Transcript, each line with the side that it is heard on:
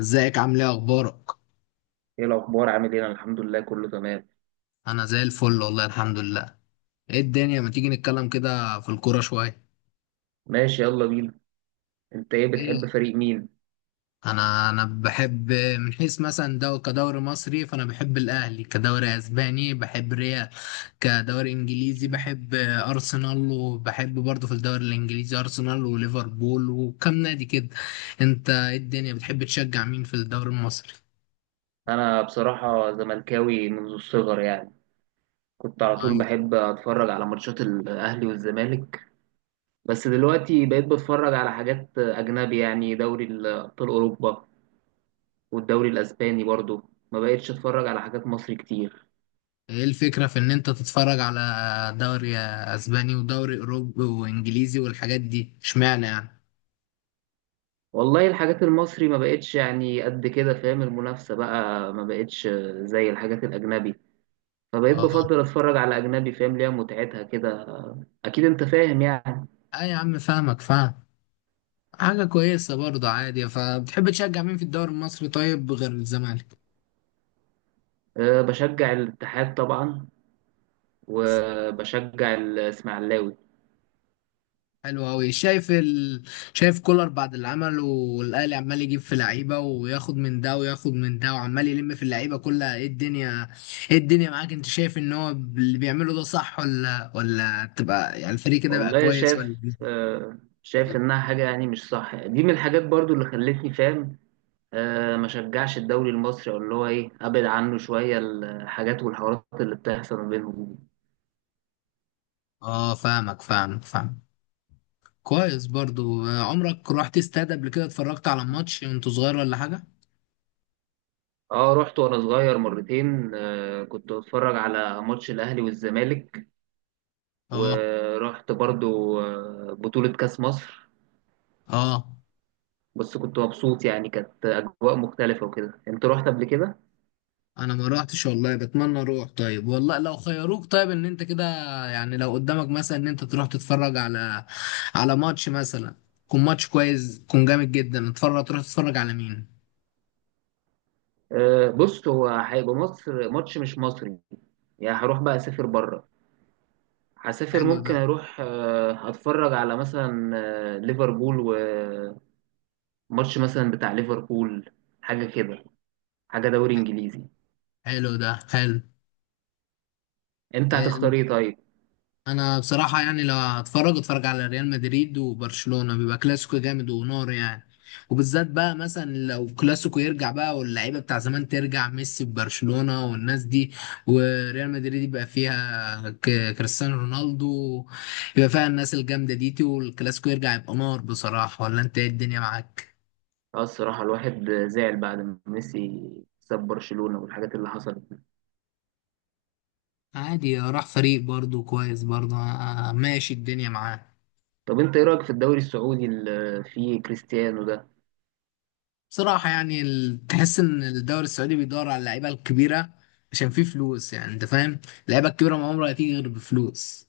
left: ازيك، عامل ايه، اخبارك؟
right: ايه الاخبار؟ عامل ايه؟ انا الحمد لله، كله تمام.
left: انا زي الفل والله، الحمد لله. ايه الدنيا، ما تيجي نتكلم كده في الكوره شويه؟
right: ماشي، يلا بينا. انت ايه؟
left: ايه؟
right: بتحب فريق مين؟
left: انا بحب من حيث مثلا، دو كدوري مصري فانا بحب الاهلي، كدوري اسباني بحب ريال، كدوري انجليزي بحب ارسنال، وبحب برضه في الدوري الانجليزي ارسنال وليفربول وكم نادي كده. انت ايه الدنيا، بتحب تشجع مين في الدوري المصري؟
right: انا بصراحه زملكاوي منذ الصغر يعني. كنت على طول
left: طيب.
right: بحب اتفرج على ماتشات الاهلي والزمالك. بس دلوقتي بقيت بتفرج على حاجات اجنبي، يعني دوري ابطال اوروبا والدوري الاسباني برضو. ما بقيتش اتفرج على حاجات مصري كتير.
left: ايه الفكرة في ان انت تتفرج على دوري اسباني ودوري اوروبي وانجليزي والحاجات دي، اشمعنى يعني؟
right: والله الحاجات المصري ما بقتش يعني قد كده، فاهم؟ المنافسه بقى ما بقتش زي الحاجات الاجنبي، فبقيت
left: اه.
right: بفضل اتفرج على اجنبي، فاهم ليها متعتها كده. اكيد انت فاهم يعني.
left: اه يا عم، فاهمك فاهم. حاجة كويسة برضه، عادي. فبتحب تشجع مين في الدوري المصري طيب غير الزمالك؟
right: أه، بشجع الاتحاد طبعا، وبشجع الاسماعيلاوي.
left: حلو أوي. شايف كولر بعد اللي عمله، والأهلي عمال يجيب في لعيبة، وياخد من ده وياخد من ده، وعمال يلم في اللعيبة كلها. ايه الدنيا معاك، انت شايف ان هو اللي بيعمله ده صح، ولا تبقى يعني الفريق كده بقى
right: والله
left: كويس، ولا
right: شايف
left: إيه؟
right: أه شايف انها حاجه يعني مش صح. دي من الحاجات برضو اللي خلتني فاهم. أه، ما شجعش الدوري المصري، او اللي هو ايه، ابعد عنه شويه الحاجات والحوارات اللي بتحصل ما بينهم دي.
left: اه، فاهمك فاهمك فاهم. كويس برضو. آه، عمرك رحت استاد قبل كده، اتفرجت على ماتش وانت صغير ولا حاجة؟
right: اه، رحت وانا صغير مرتين. أه، كنت بتفرج على ماتش الاهلي والزمالك.
left: اه.
right: ورحت برضو بطولة كأس مصر.
left: اه.
right: بس كنت مبسوط يعني، كانت أجواء مختلفة وكده. أنت رحت قبل كده؟
left: انا ما رحتش والله، بتمنى اروح. طيب والله، لو خيروك، طيب ان انت كده يعني، لو قدامك مثلا ان انت تروح تتفرج على ماتش مثلا، يكون ماتش كويس، يكون جامد جدا، اتفرج تروح تتفرج على مين؟
right: آه، بص، هو هيبقى مصر ماتش مش مصري، يعني هروح بقى أسافر بره. هسافر،
left: حلو ده.
right: ممكن أروح أتفرج على مثلا ليفربول، وماتش مثلا بتاع ليفربول، حاجة كده، حاجة دوري إنجليزي.
left: حلو ده حلو.
right: أنت
left: آه،
right: هتختار إيه طيب؟
left: انا بصراحه يعني لو هتفرج، اتفرج على ريال مدريد وبرشلونه، بيبقى كلاسيكو جامد ونار يعني. وبالذات بقى مثلا لو كلاسيكو يرجع بقى، واللعيبه بتاع زمان ترجع، ميسي ببرشلونه والناس دي، وريال مدريد يبقى فيها كريستيانو رونالدو، يبقى فيها الناس الجامده دي، والكلاسيكو يرجع يبقى نار بصراحه. ولا انت ايه الدنيا معاك؟
right: اه، الصراحة الواحد زعل بعد ما ميسي ساب برشلونة والحاجات اللي حصلت.
left: عادي، راح فريق برضو، كويس برضو. آه، ماشي الدنيا معاه.
right: طب انت ايه رايك في الدوري السعودي اللي فيه كريستيانو ده؟
left: بصراحة يعني تحس إن الدوري السعودي بيدور على اللعيبة الكبيرة عشان فيه فلوس، يعني أنت فاهم؟ اللعيبة الكبيرة ما عمرها هتيجي غير بفلوس.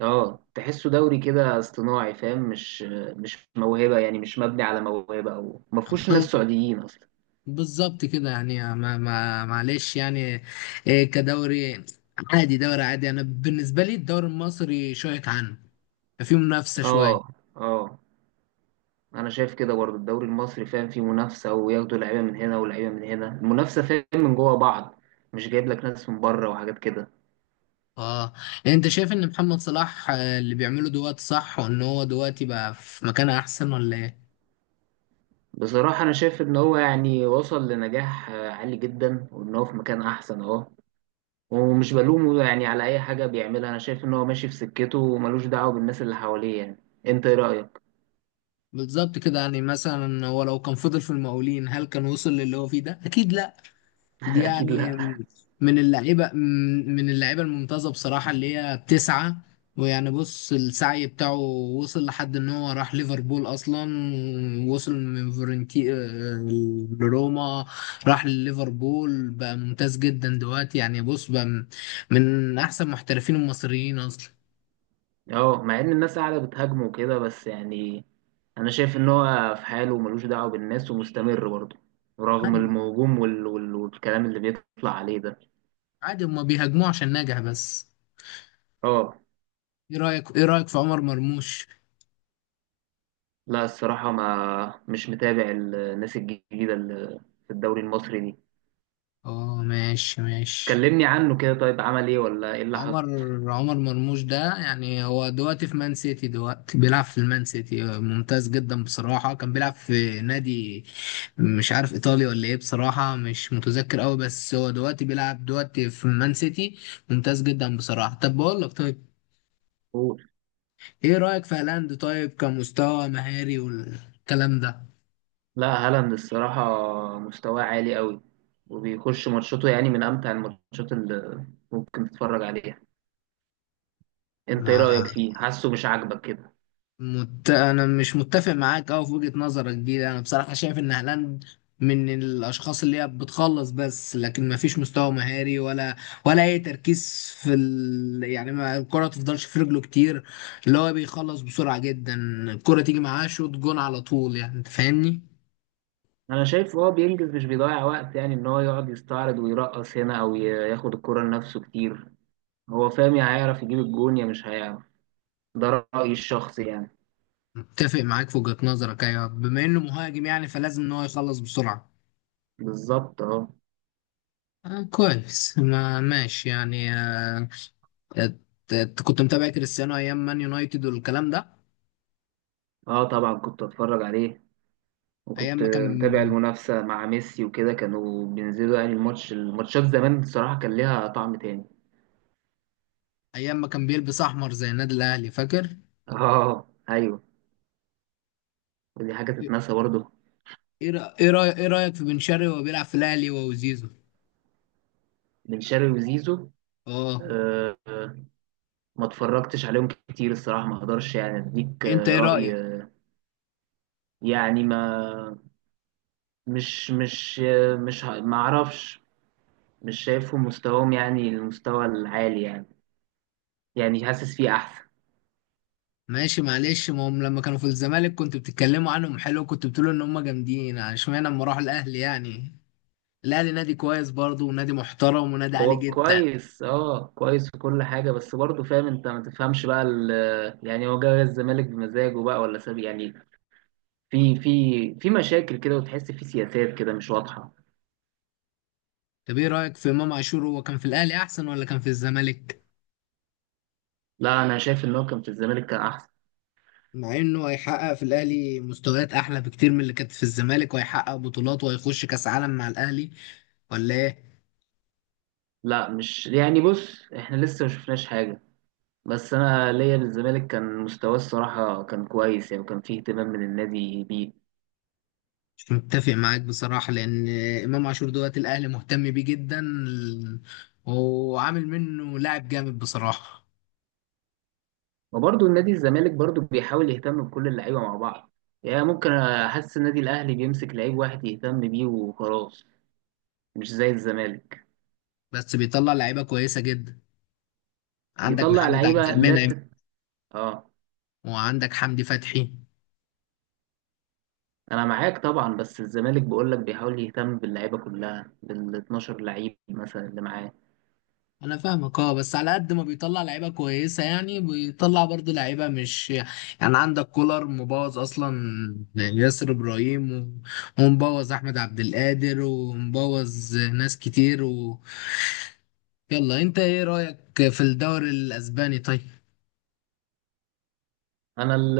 right: اه، تحسه دوري كده اصطناعي، فاهم؟ مش موهبه يعني، مش مبني على موهبه، او ما فيهوش ناس
left: ب-
right: سعوديين اصلا.
left: بالظبط كده يعني. آه، ما معلش يعني. إيه كدوري، عادي، دوري عادي. أنا بالنسبة لي الدوري المصري شوية عنه، فيه منافسة
right: اه،
left: شوية.
right: اه، انا شايف كده برضه. الدوري المصري، فاهم، فيه منافسه، وياخدوا لعيبه من هنا ولعيبه من هنا. المنافسه، فاهم، من جوه بعض، مش جايب لك ناس من بره وحاجات كده.
left: اه. يعني انت شايف ان محمد صلاح، آه، اللي بيعمله دلوقتي صح، وان هو دلوقتي بقى في مكان احسن، ولا ايه؟
right: بصراحه انا شايف ان هو يعني وصل لنجاح عالي جدا، وان هو في مكان احسن اهو. ومش بلومه يعني على أي حاجة بيعملها. أنا شايف إن هو ماشي في سكته وملوش دعوة بالناس اللي حواليه يعني. أنت إيه رأيك؟
left: بالظبط كده يعني، مثلا هو لو كان فضل في المقاولين، هل كان وصل للي هو فيه ده؟ اكيد لا. دي
right: أكيد
left: يعني
right: لأ.
left: من اللعيبه، من اللعيبه الممتازه بصراحه، اللي هي بتسعى، ويعني بص السعي بتاعه وصل لحد ان هو راح ليفربول اصلا. ووصل من فورنتي، آه، لروما. راح لليفربول بقى، ممتاز جدا دلوقتي يعني. بص بقى، من احسن محترفين المصريين اصلا.
right: أه، مع إن الناس قاعدة بتهاجمه وكده بس يعني، أنا شايف إن هو في حاله وملوش دعوة بالناس ومستمر برضه، رغم
left: عادي،
right: الهجوم والكلام اللي بيطلع عليه ده.
left: عادي، هما بيهاجموه عشان نجح بس.
right: أه.
left: ايه رأيك في عمر مرموش؟
right: لا، الصراحة ما مش متابع الناس الجديدة اللي في الدوري المصري دي.
left: اه، ماشي ماشي.
right: كلمني عنه كده، طيب عمل إيه ولا إيه اللي حصل؟
left: عمر عمر مرموش ده يعني، هو دلوقتي في مان سيتي، دلوقتي بيلعب في المان سيتي، ممتاز جدا بصراحة. كان بيلعب في نادي، مش عارف ايطالي ولا ايه، بصراحة مش متذكر قوي. بس هو دلوقتي بيلعب دلوقتي في مان سيتي، ممتاز جدا بصراحة. طب بقول لك طيب، ايه رأيك في هالاند طيب، كمستوى مهاري والكلام ده؟
right: لا، هالاند الصراحة مستواه عالي قوي، وبيخش ماتشاته، يعني من أمتع الماتشات اللي ممكن تتفرج عليها. انت ايه
left: ما
right: رأيك فيه؟ حاسه مش عاجبك كده.
left: مت... انا مش متفق معاك أوي في وجهة نظرك دي. انا بصراحة شايف ان هالاند من الاشخاص اللي هي بتخلص بس، لكن ما فيش مستوى مهاري، ولا اي تركيز في يعني ما الكرة تفضلش في رجله كتير، اللي هو بيخلص بسرعة جدا. الكرة تيجي معاه شوط جون على طول يعني، انت فاهمني؟
right: انا شايف هو بينجز، مش بيضيع وقت، يعني ان هو يقعد يستعرض ويرقص هنا، او ياخد الكرة لنفسه كتير. هو فاهم، يا هيعرف يجيب الجون يا مش هيعرف. ده رأيي الشخصي يعني.
left: متفق معاك في وجهة نظرك، ايوه، بما انه مهاجم يعني، فلازم ان هو يخلص بسرعة.
right: بالظبط اهو.
left: آه كويس، ما ماشي يعني. ات- كنت متابع كريستيانو ايام مان يونايتد والكلام ده؟
right: اه، طبعا كنت اتفرج عليه،
left: ايام
right: وكنت
left: ما كان
right: متابع المنافسة مع ميسي وكده. كانوا بينزلوا يعني الماتشات زمان. الصراحة كان ليها طعم تاني.
left: ايام ما كان بيلبس احمر زي النادي الاهلي، فاكر؟
right: اه، ايوه، ودي حاجه تتنسى برضه.
left: ايه رأ- ايه رأي- ايه رايك في بن شرقي وهو بيلعب في الاهلي، هو وزيزو؟
right: بن شرقي وزيزو.
left: اه.
right: آه، آه، ما اتفرجتش عليهم كتير الصراحه. ما اقدرش يعني اديك
left: انت ايه رايك؟
right: راي. يعني ما مش مش آه، مش ه- ما اعرفش. مش شايفهم مستواهم، يعني المستوى العالي يعني، يعني حاسس فيه احسن.
left: ماشي، معلش. ما هم لما كانوا في الزمالك كنت بتتكلموا عنهم حلو، كنت بتقولوا ان هم جامدين، اشمعنى لما راحوا الاهلي يعني؟ الاهلي نادي كويس برضه، ونادي محترم، ونادي عالي
right: هو
left: جدا.
right: كويس، اه، كويس في كل حاجه، بس برضه فاهم. انت ما تفهمش بقى يعني هو جاي الزمالك بمزاجه بقى ولا ساب يعني، في مشاكل كده، وتحس في سياسات كده مش واضحه.
left: طب ايه رايك في امام عاشور، هو كان في الاهلي احسن ولا كان في الزمالك؟
right: لا، انا شايف ان هو كان في الزمالك كان احسن.
left: مع انه هيحقق في الاهلي مستويات احلى بكتير من اللي كانت في الزمالك، وهيحقق بطولات، وهيخش كاس عالم مع الاهلي، ولا ايه؟
right: لا، مش يعني، بص احنا لسه ما شفناش حاجه. بس انا ليا للزمالك كان مستواه الصراحه كان كويس يعني، وكان فيه اهتمام من النادي بيه.
left: مش متفق معاك بصراحة، لأن إمام عاشور دوت الأهلي مهتم بيه جدا، وعامل منه لاعب جامد بصراحة.
right: وبرضه النادي الزمالك برضه بيحاول يهتم بكل اللعيبه مع بعض، يعني ممكن احس النادي الاهلي بيمسك لعيب واحد يهتم بيه وخلاص، مش زي الزمالك.
left: بس بيطلع لعيبة كويسة جدا. عندك
right: بيطلع
left: محمد
right: لعيبه،
left: عبد
right: لا،
left: المنعم،
right: اه.
left: وعندك حمدي فتحي.
right: انا معاك طبعا، بس الزمالك بقول لك بيحاول يهتم باللعيبه كلها بال 12 لعيب مثلا اللي معاه.
left: أنا فاهمك، أه، بس على قد ما بيطلع لعيبة كويسة يعني، بيطلع برضه لعيبة مش يعني. عندك كولر مبوظ أصلا ياسر إبراهيم، ومبوظ أحمد عبد القادر، ومبوظ ناس كتير. يلا، انت ايه رأيك في الدوري الاسباني طيب؟
right: انا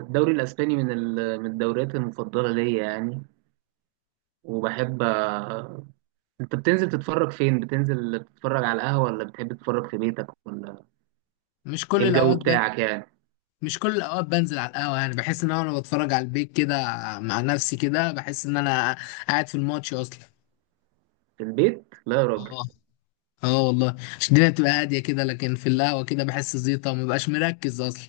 right: الدوري الاسباني من الدوريات المفضله ليا يعني. وبحب. انت بتنزل تتفرج فين؟ بتنزل تتفرج على القهوه ولا بتحب تتفرج في بيتك؟ ولا
left: مش
right: ايه
left: كل
right: الجو
left: الاوقات بن...
right: بتاعك يعني؟
left: مش كل الاوقات بنزل على القهوة يعني. بحس ان انا وانا بتفرج على البيت كده، مع نفسي كده، بحس ان انا قاعد في الماتش اصلا.
right: في البيت؟ لا يا راجل.
left: اه. اه والله، عشان الدنيا بتبقى هادية كده، لكن في القهوة كده بحس زيطة، ومبقاش مركز اصلا.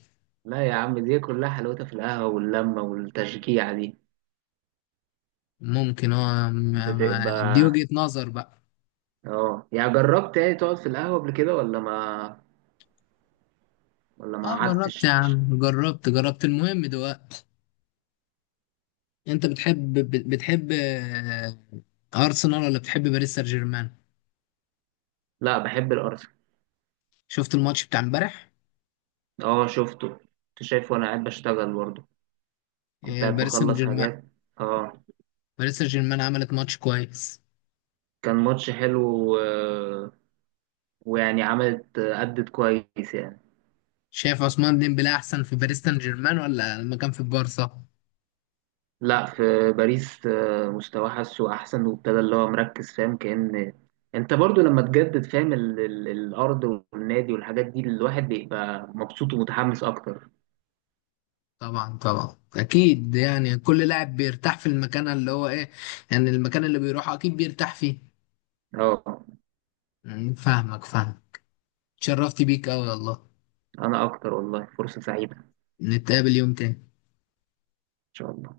right: لا يا عم، دي كلها حلاوتها في القهوه واللمه والتشجيع دي،
left: ممكن. اه، ما... ما... دي
right: بتبقى.
left: وجهة نظر بقى.
right: اه، يعني جربت يعني تقعد في القهوه قبل كده ولا ما
left: اه، جربت يا
right: قعدتش؟
left: عم، جربت جربت. المهم دلوقتي، انت بتحب، بتحب، آه، ارسنال، ولا بتحب باريس سان جيرمان؟
right: لا، بحب الارسنال.
left: شفت الماتش بتاع امبارح؟
right: اه، شفته، كنت شايفه وانا قاعد بشتغل برضه، كنت
left: آه،
right: قاعد
left: باريس سان
right: بخلص
left: جيرمان.
right: حاجات. اه.
left: باريس سان جيرمان عملت ماتش كويس.
right: كان ماتش حلو. ويعني عملت أدت كويس يعني.
left: شايف عثمان ديمبلي احسن في باريس سان جيرمان، ولا لما كان في البارسا؟
right: لا، في باريس مستواه حاسه أحسن، وابتدى اللي هو مركز، فاهم؟ كأن أنت برضو لما تجدد، فاهم الأرض والنادي والحاجات دي، الواحد بيبقى مبسوط ومتحمس أكتر.
left: طبعا طبعا اكيد يعني، كل لاعب بيرتاح في المكان اللي هو ايه، يعني المكان اللي بيروحه اكيد بيرتاح فيه.
right: أه.
left: فاهمك فاهم. اتشرفت بيك قوي والله.
right: أنا أكتر والله. فرصة سعيدة إن
left: نتقابل يوم تاني.
right: شاء الله